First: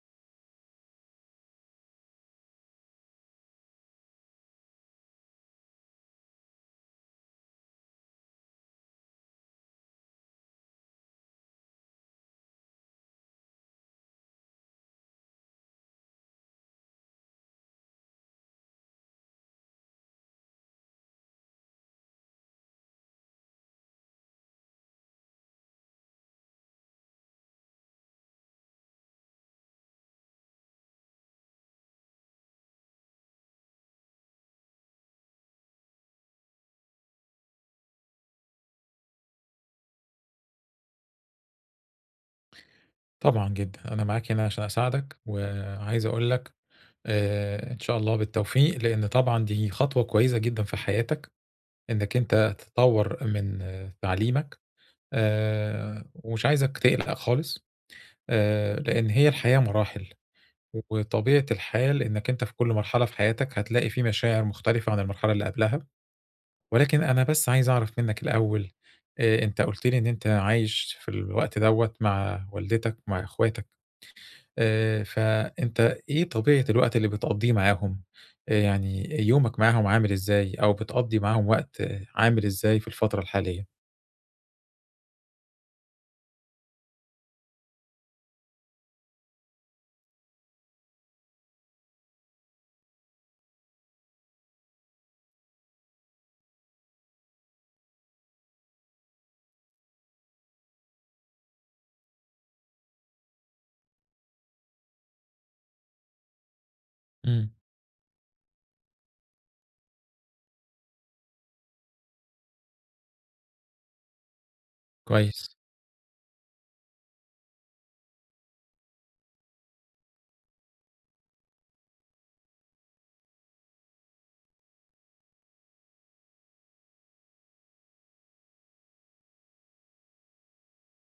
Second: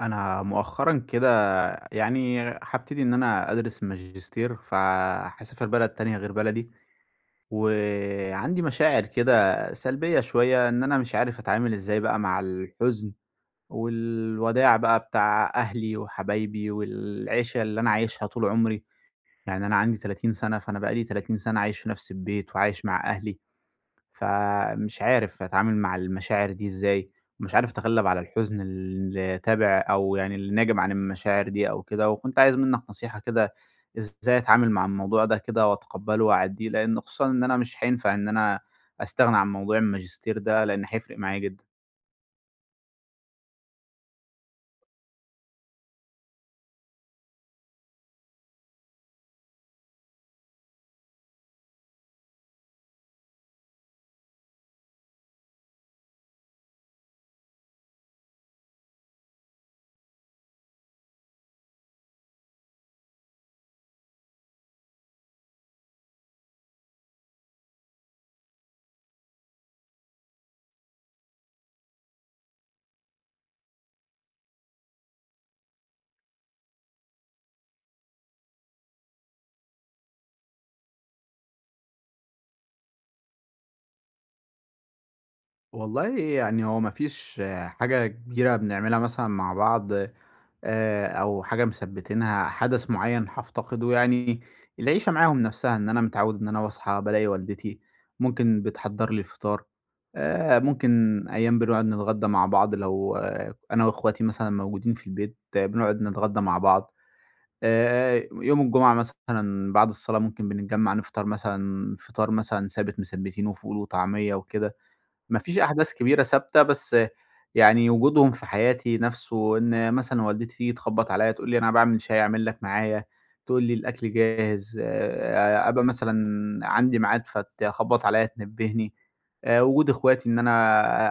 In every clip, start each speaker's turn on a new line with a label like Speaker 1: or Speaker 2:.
Speaker 1: أنا مؤخرًا كده يعني هابتدي إن أنا أدرس ماجستير، فهاسافر بلد تانية غير بلدي، وعندي مشاعر كده سلبية شوية إن أنا مش عارف أتعامل إزاي بقى مع الحزن والوداع بقى بتاع أهلي وحبايبي والعيشة اللي أنا عايشها طول عمري، يعني أنا عندي 30 سنة، فأنا بقى لي 30 سنة عايش في نفس البيت وعايش مع أهلي. فمش عارف أتعامل مع المشاعر دي إزاي، ومش عارف أتغلب على الحزن اللي تابع أو يعني اللي ناجم عن المشاعر دي أو كده، وكنت عايز منك نصيحة كده إزاي أتعامل مع الموضوع ده كده وأتقبله وأعديه، لأن خصوصًا إن أنا مش هينفع إن أنا أستغنى عن موضوع الماجستير ده لأن هيفرق معايا جدًا.
Speaker 2: طبعًا جدًا، أنا معاك هنا عشان أساعدك، وعايز أقول لك إن شاء الله بالتوفيق، لإن طبعًا دي خطوة كويسة جدًا في حياتك، إنك أنت تطوّر من تعليمك. ومش عايزك تقلق خالص. لإن هي الحياة مراحل، وطبيعة الحال إنك أنت في كل مرحلة في حياتك هتلاقي في مشاعر مختلفة عن المرحلة اللي قبلها، ولكن أنا بس عايز أعرف منك الأول. أنت قُلت لي إن أنت عايش في الوقت دوّة مع والدتك ومع إخواتك. فأنت إيه طبيعة الوقت اللي بتقضّيه معاهم؟ يعني يومك معاهم عامل إزاي، أو بتقضّي معاهم وقت عامل إزاي في الفترة الحالية؟
Speaker 1: والله يعني هو ما فيش حاجة كبيرة بنعملها مثلًا مع بعض، أو حاجة مثبّتينها، حدث معيّن هافتقده، يعني العيشة معاهم نفسها، إن أنا متعوّد إن أنا باصحى بالاقي والدتي ممكن بتحضّر لي الفطار، ممكن أيام بنقعد نتغدى مع بعض، لو أنا وأخواتي مثلًا موجودين في البيت، بنقعد نتغدى مع بعض.
Speaker 2: إمم،
Speaker 1: يوم الجمعة مثلًا بعد الصلاة ممكن بنتجمّع نفطر مثلًا فطار مثلًا ثابت مثبّتينه فول وطعمية وكده. ما
Speaker 2: كويس.
Speaker 1: فيش أحداث كبيرة ثابتة، بس يعني وجودهم في حياتي نَفْسه، إن مثلًا والدتي تيجي تخبّط عليّا تقول لي: "أنا باعمل شاي، اعمل لك معايا." تقول لي: "الأكل جاهز." أبقى مثلًا عندي ميعاد فتخبّط عليّا تنبّهني. وجود إخواتي إن أنا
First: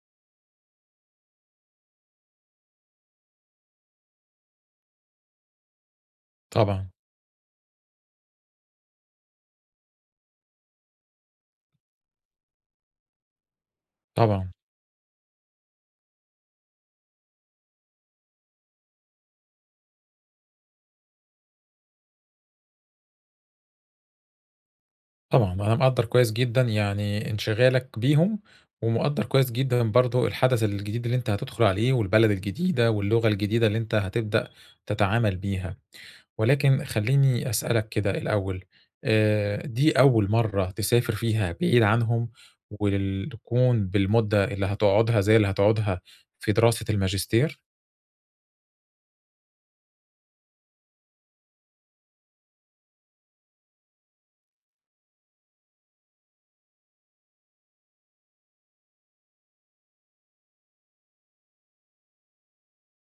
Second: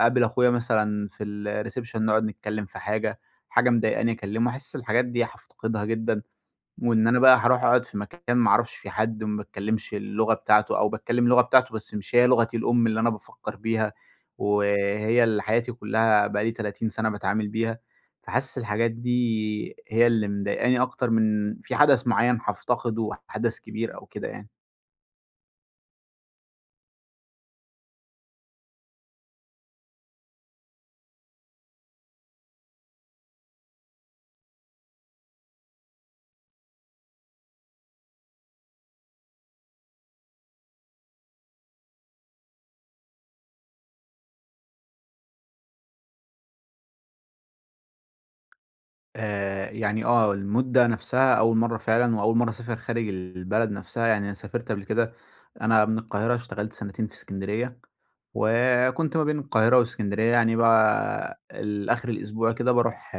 Speaker 1: أقابل أخويا مثلًا في الreception نقعد نتكلّم في حاجة، حاجة مضايقاني أكلّمه. حاسس الحاجات دي هافتقدها جدًا.
Speaker 2: طبعًا،
Speaker 1: وإن أنا بقى هاروح أقعد في مكان ما أعرفش فيه حد، وما باتكلمش اللغة بتاعته، أو باتكلم اللغة بتاعته بس مش هي لغتي الأم اللي أنا بافكّر بيها،
Speaker 2: طبعًا،
Speaker 1: وهي اللي حياتي كلّها بقى لي 30 سَنة باتعامل بيها، فحاسس الحاجات دي هي اللي مضايقاني أكتر من في حدث معيّن هافتقده، حدث كبير أو كده يعني.
Speaker 2: طبعًا، أنا مقدّر كويس جدًا يعني انشغالك بيهم، ومقدّر كويس جدًا برضه الحدث الجديد اللي أنت هتدخل عليه، والبلد الجديدة، واللغة الجديدة اللي أنت هتبدأ تتعامل بيها. ولكن خلّيني أسألك كده الأول، دي أول مرّة تسافر فيها بعيد عنهم وتكون بالمدة اللي هتقعدها زي اللي هتقعدها في دراسة الماجستير؟
Speaker 1: يعني المدة نَفْسها أول مرّة فعلًا، وأول مرّة أسافر خارج البلد نَفْسها، يعني أنا سافرت قبل كده، أنا من القاهرة اشتغلت سَنتين في إسكندرية. وكنت ما بين القاهرة واسكندرية، يعني بقى آخر الأسبوع كده باروح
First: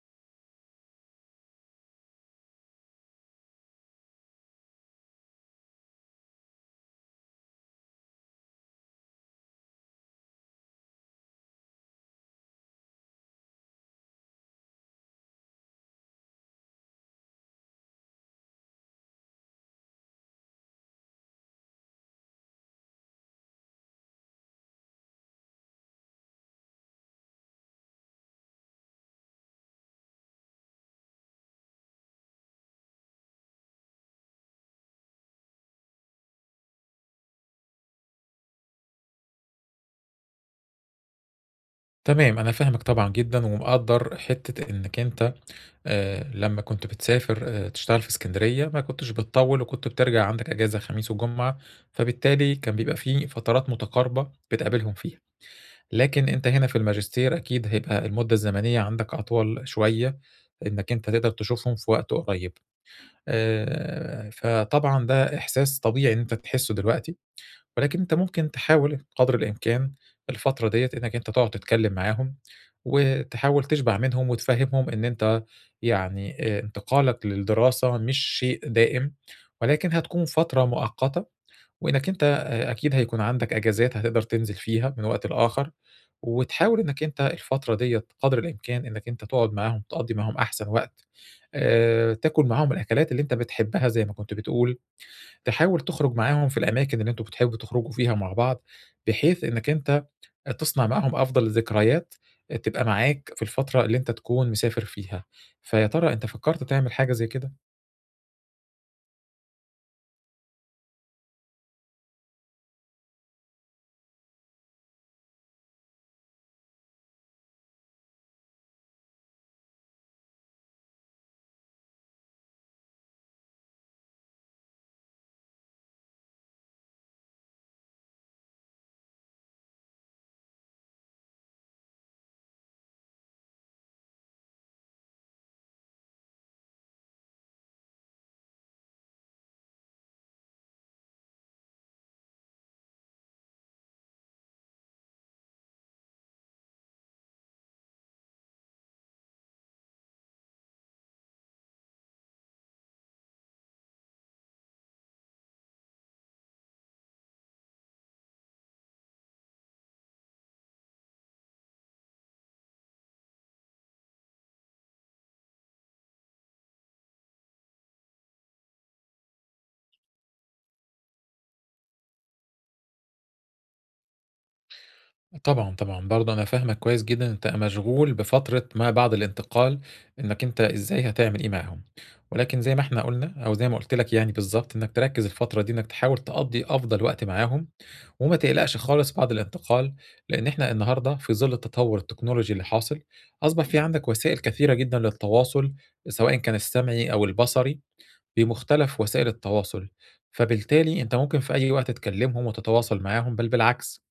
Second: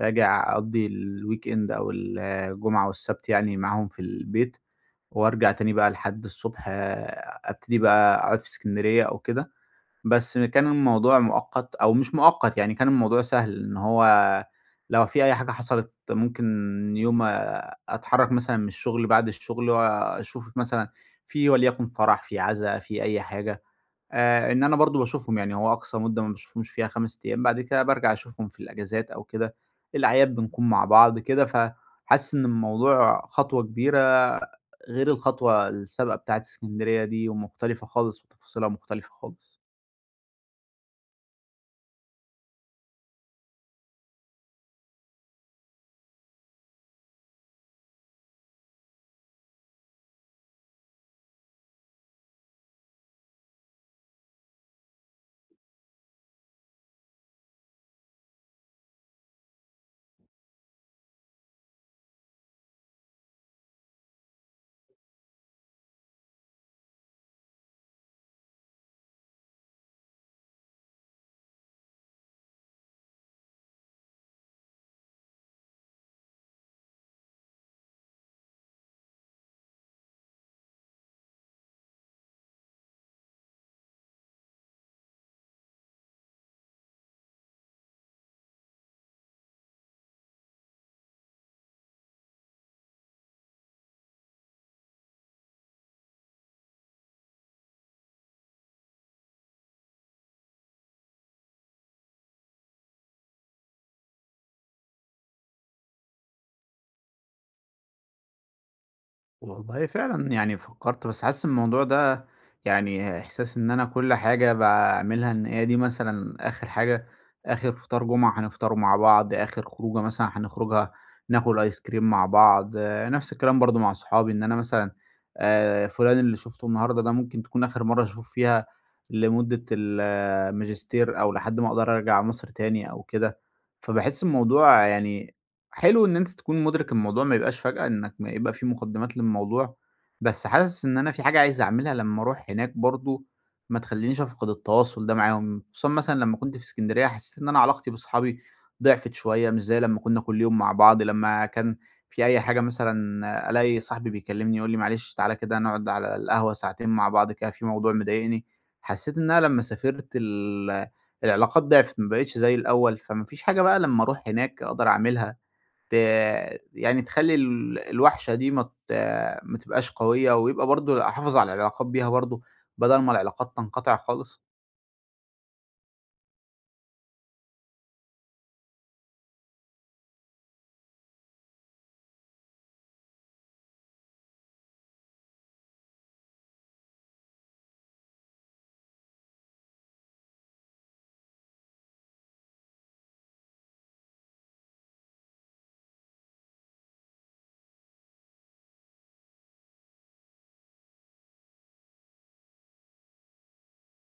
Speaker 1: راجع أقضّي الweekend أو الجمعة والسبت يعني معاهم في البيت، وأرجع تاني بقى لحد الصبح، أبتدي بقى أقعد في اسكندرية أو كده. بس كان الموضوع مؤقت، أو مش مؤقت يعني، كان الموضوع سهل، إن هو لو في أي حاجة حصلت ممكن يوم أتحرّك مثلًا من الشغل بعد الشغل، وأشوف مثلًا في وليكن فرح، في عزا، في أي حاجة. إن أنا برضه باشوفهم، يعني هو أقصى مدة ما باشوفهمش فيها 5 أيام، بعد كده بارجع أشوفهم في الأجازات أو كده، الأعياد بنكون مع بعض كده، فحاسس إن الموضوع خطوة كبيرة غير الخطوة السابقة بتاعة إسكندرية دي، ومختلفة خالص وتفاصيلها مختلفة خالص.
Speaker 2: تمام، أنا فاهمك طبعًا جدًا ومقدّر حتّة إنّك أنت لمّا كنت بتسافر تشتغل في إسكندرية ما كنتش بتطوّل وكنت بترجع عندك إجازة خميس وجمعة، فبالتالي كان بيبقى في فترات متقاربة بتقابلهم فيها. لكن أنت هنا في الماجستير أكيد هيبقى المدة الزمنية عندك أطول شوية، إنك أنت تقدر تشوفهم في وقت قريب. فطبعًا ده إحساس طبيعي إن أنت تحسه دلوقتي، ولكن أنت ممكن تحاول قدر الإمكان الفترة ديّة إنك أنت تقعد تتكلم معاهم، وتحاول تشبع منهم وتفهمهم إن أنت يعني، انتقالك للدراسة مش شيء دائم، ولكن هتكون فترة مؤقتة وإنك أنت أكيد هيكون عندك أجازات هتقدر تنزل فيها من وقت لآخر، وتحاول إنك أنت الفترة ديّة قدر الإمكان إنك أنت تقعد معاهم، تقضّي معاهم أحسن وقت، تاكل معاهم الأكلات اللي أنت بتحبها زي ما كنت بتقول، تحاول تخرج معاهم في الأماكن اللي أنتم بتحبوا تخرجوا فيها مع بعض، بحيث إنك أنت تصنع معاهم أفضل الذكريات تبقى معاك في الفترة اللي أنت تكون مسافر فيها. فيا ترى أنت فكرت تعمل حاجة زي كده؟
Speaker 1: والله فعلًا يعني فكّرت، بس حاسس إن الموضوع ده يعني إحساس إن أنا كل حاجة باعملها إن هي دي مثلًا آخر حاجة، آخر فطار جمعة هنفطره مع بعض، آخر خروجة مثلًا هنخرجها ناكل آيس كريم مع بعض، نفس الكلام برضه مع صحابي، إن أنا مثلًا فلان اللي شُفته النهارده ده ممكن تكون آخر مرّة أشوفه فيها لمدة الماجستير، أو لحد ما أقدر أرجع مصر تاني أو كده. فباحس الموضوع يعني حلو إن أنت تكون مُدرِك الموضوع، ما يبقاش فجأة، إنّك ما يبقى في مقدِّمات للموضوع. بس حاسس إن أنا في حاجة عايز أعملها لمّا أروح هناك برضه ما تخلّينيش أفقد التواصل ده معاهم. خصوصًا مثلًا لمّا كنت في إسكندرية حسّيت إن أنا علاقتي بأصحابي ضِعفت شوية، مش زي لمّا كُنّا كل يوم مع بعض، لمّا كان في أي حاجة مثلًا ألاقي صاحبي بيكلّمني يقول لي: "معلش، تعالَ كده نقعد على القهوة ساعتين مع بعض كده في موضوع مضايقني." حسّيت إن أنا لمّا سافرت العلاقات ضِعفت، ما بقيتش زي الأول، فما فيش حاجة بقى لمّا أروح هناك أقدر أعملها، ت يعني تخلّي الوحشة دي ما تبقاش قوية، ويبقى برضه أحافظ على العلاقات بيها برضه، بدل ما العلاقات تنقطع خالص.
Speaker 2: طبعًا، طبعًا، برضه أنا فاهمك كويس جدًا، أنت مشغول بفترة ما بعد الانتقال، إنك أنت إزاي هتعمل إيه معاهم، ولكن زي ما إحنا قُلنا أو زي ما قُلت لك يعني بالضبط، إنك تركّز الفترة دي إنك تحاول تقضّي أفضل وقت معاهم، وما تقلقش خالص بعد الانتقال، لإن إحنا النهارده في ظل التطوّر التكنولوجي اللي حاصل، أصبح في عندك وسائل كثيرة جدًا للتواصل، سواء كان السمعي أو البصري، بمختلف وسائل التواصل، فبالتالي أنت ممكن في أي وقت تكلّمهم وتتواصل معاهم، بل بالعكس.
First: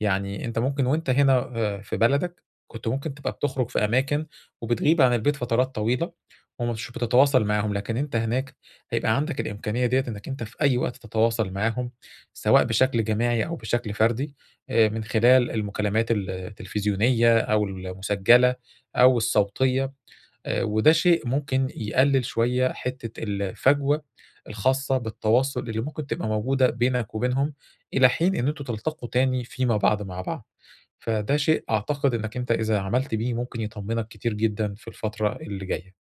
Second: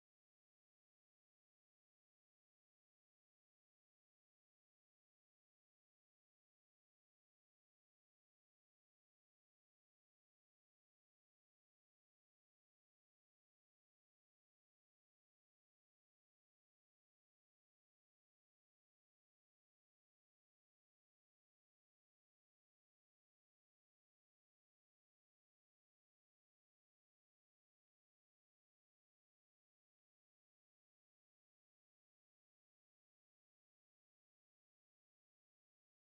Speaker 2: يعني أنت ممكن وأنت هنا في بلدك، كنت ممكن تبقى بتخرج في أماكن وبتغيب عن البيت فترات طويلة ومش بتتواصل معاهم، لكن أنت هناك هيبقى عندك الإمكانية ديّة إنّك أنت في أي وقت تتواصل معاهم، سواء بشكل جماعي أو بشكل فردي، من خلال المكالمات التلفزيونية أو المسجلة أو الصوتية. وده شيء ممكن يقلل شوية حتّة الفجوة الخاصة بالتواصل اللي ممكن تبقى موجودة بينك وبينهم، إلى حين إن أنتم تلتقوا تاني فيما بعد مع بعض. فده شيء أعتقد إنّك أنت إذا عملت بيه ممكن يطمنك كتير جدًا في الفترة اللي جاية.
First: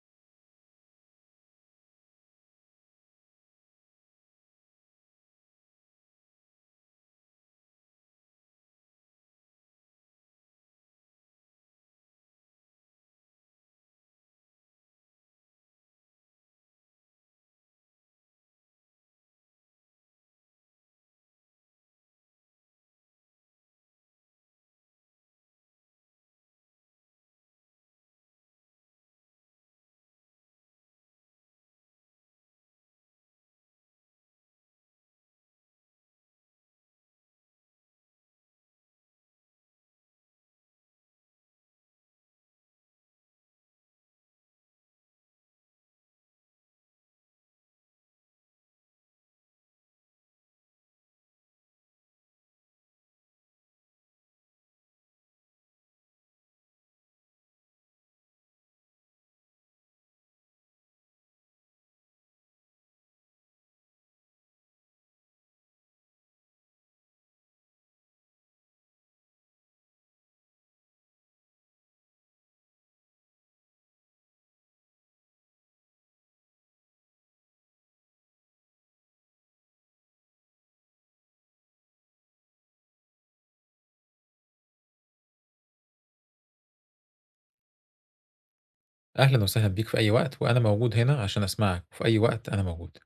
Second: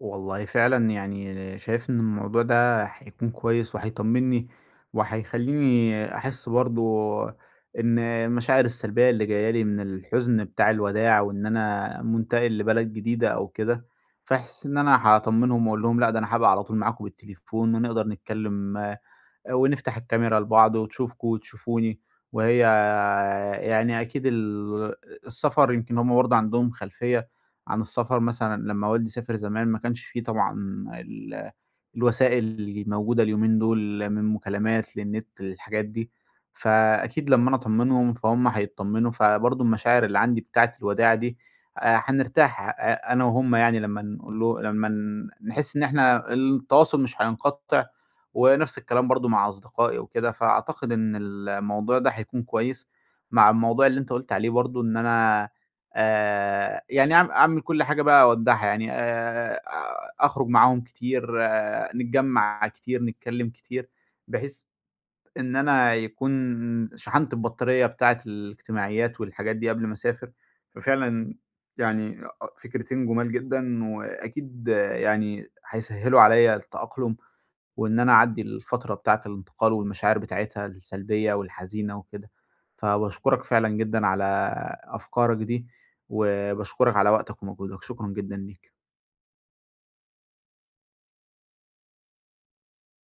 Speaker 1: والله فعلًا يعني شايف إن الموضوع ده هيكون كويس وهيطمّني، وهيخلّيني أحس برضه إن المشاعر السلبية اللي جاية لي من الحزن بتاع الوداع، وإن أنا مُنتقل لبلد جديدة أو كده، فاحس إن أنا هاطمّنهم وأقول لهم: لأ، ده أنا هابقى على طول معاكم بالتليفون ونقدر نتكلّم، ونفتح الكاميرا لبعض وتشوفكم وتشوفوني. وهي يعني أكيد السفر يمكن هم برضه عندهم خلفية عن السفر، مثلًا لمّا والدي سافر زمان ما كانش في طبعًا ال الوسائل اللي موجودة اليومين دول من مكالمات للنت للحاجات دي. فأكيد لمّا أنا أطمنهم فهُم هيتطمنوا، فبرضه المشاعر اللي عندي بتاعة الوداع دي هنرتاح أنا وهُم، يعني لمّا نقول له، لمّا نحس إن إحنا التواصل مش هينقطع، ونفس الكلام برضه مع أصدقائي وكده. فأعتقد إن الموضوع ده هيكون كويس مع الموضوع اللي أنت قُلت عليه برضه، إن أنا يعني أعمل كل حاجة بقى أودّعها، يعني أخرج معاهم كتير، نتجمّع كتير، نتكلّم كتير، بحيث إن أنا يكون شحنت البطارية بتاعة الاجتماعيات والحاجات دي قبل ما أسافر. ففعلًا يعني فكرتين جُمال جدًا، وأكيد يعني هيسهّلوا عليّا التأقلم، وإن أنا أعدّي الفترة بتاعة الانتقال والمشاعر بتاعتها السلبية والحزينة وكده، فباشكرك فعلًا جدًا على أفكارك دي، وباشكرك على وقتك ومجهودك، شكرًا جدًا ليك.
Speaker 2: أهلًا وسهلًا بيك في أي وقت، وأنا موجود هنا عشان أسمعك، وفي أي وقت أنا موجود.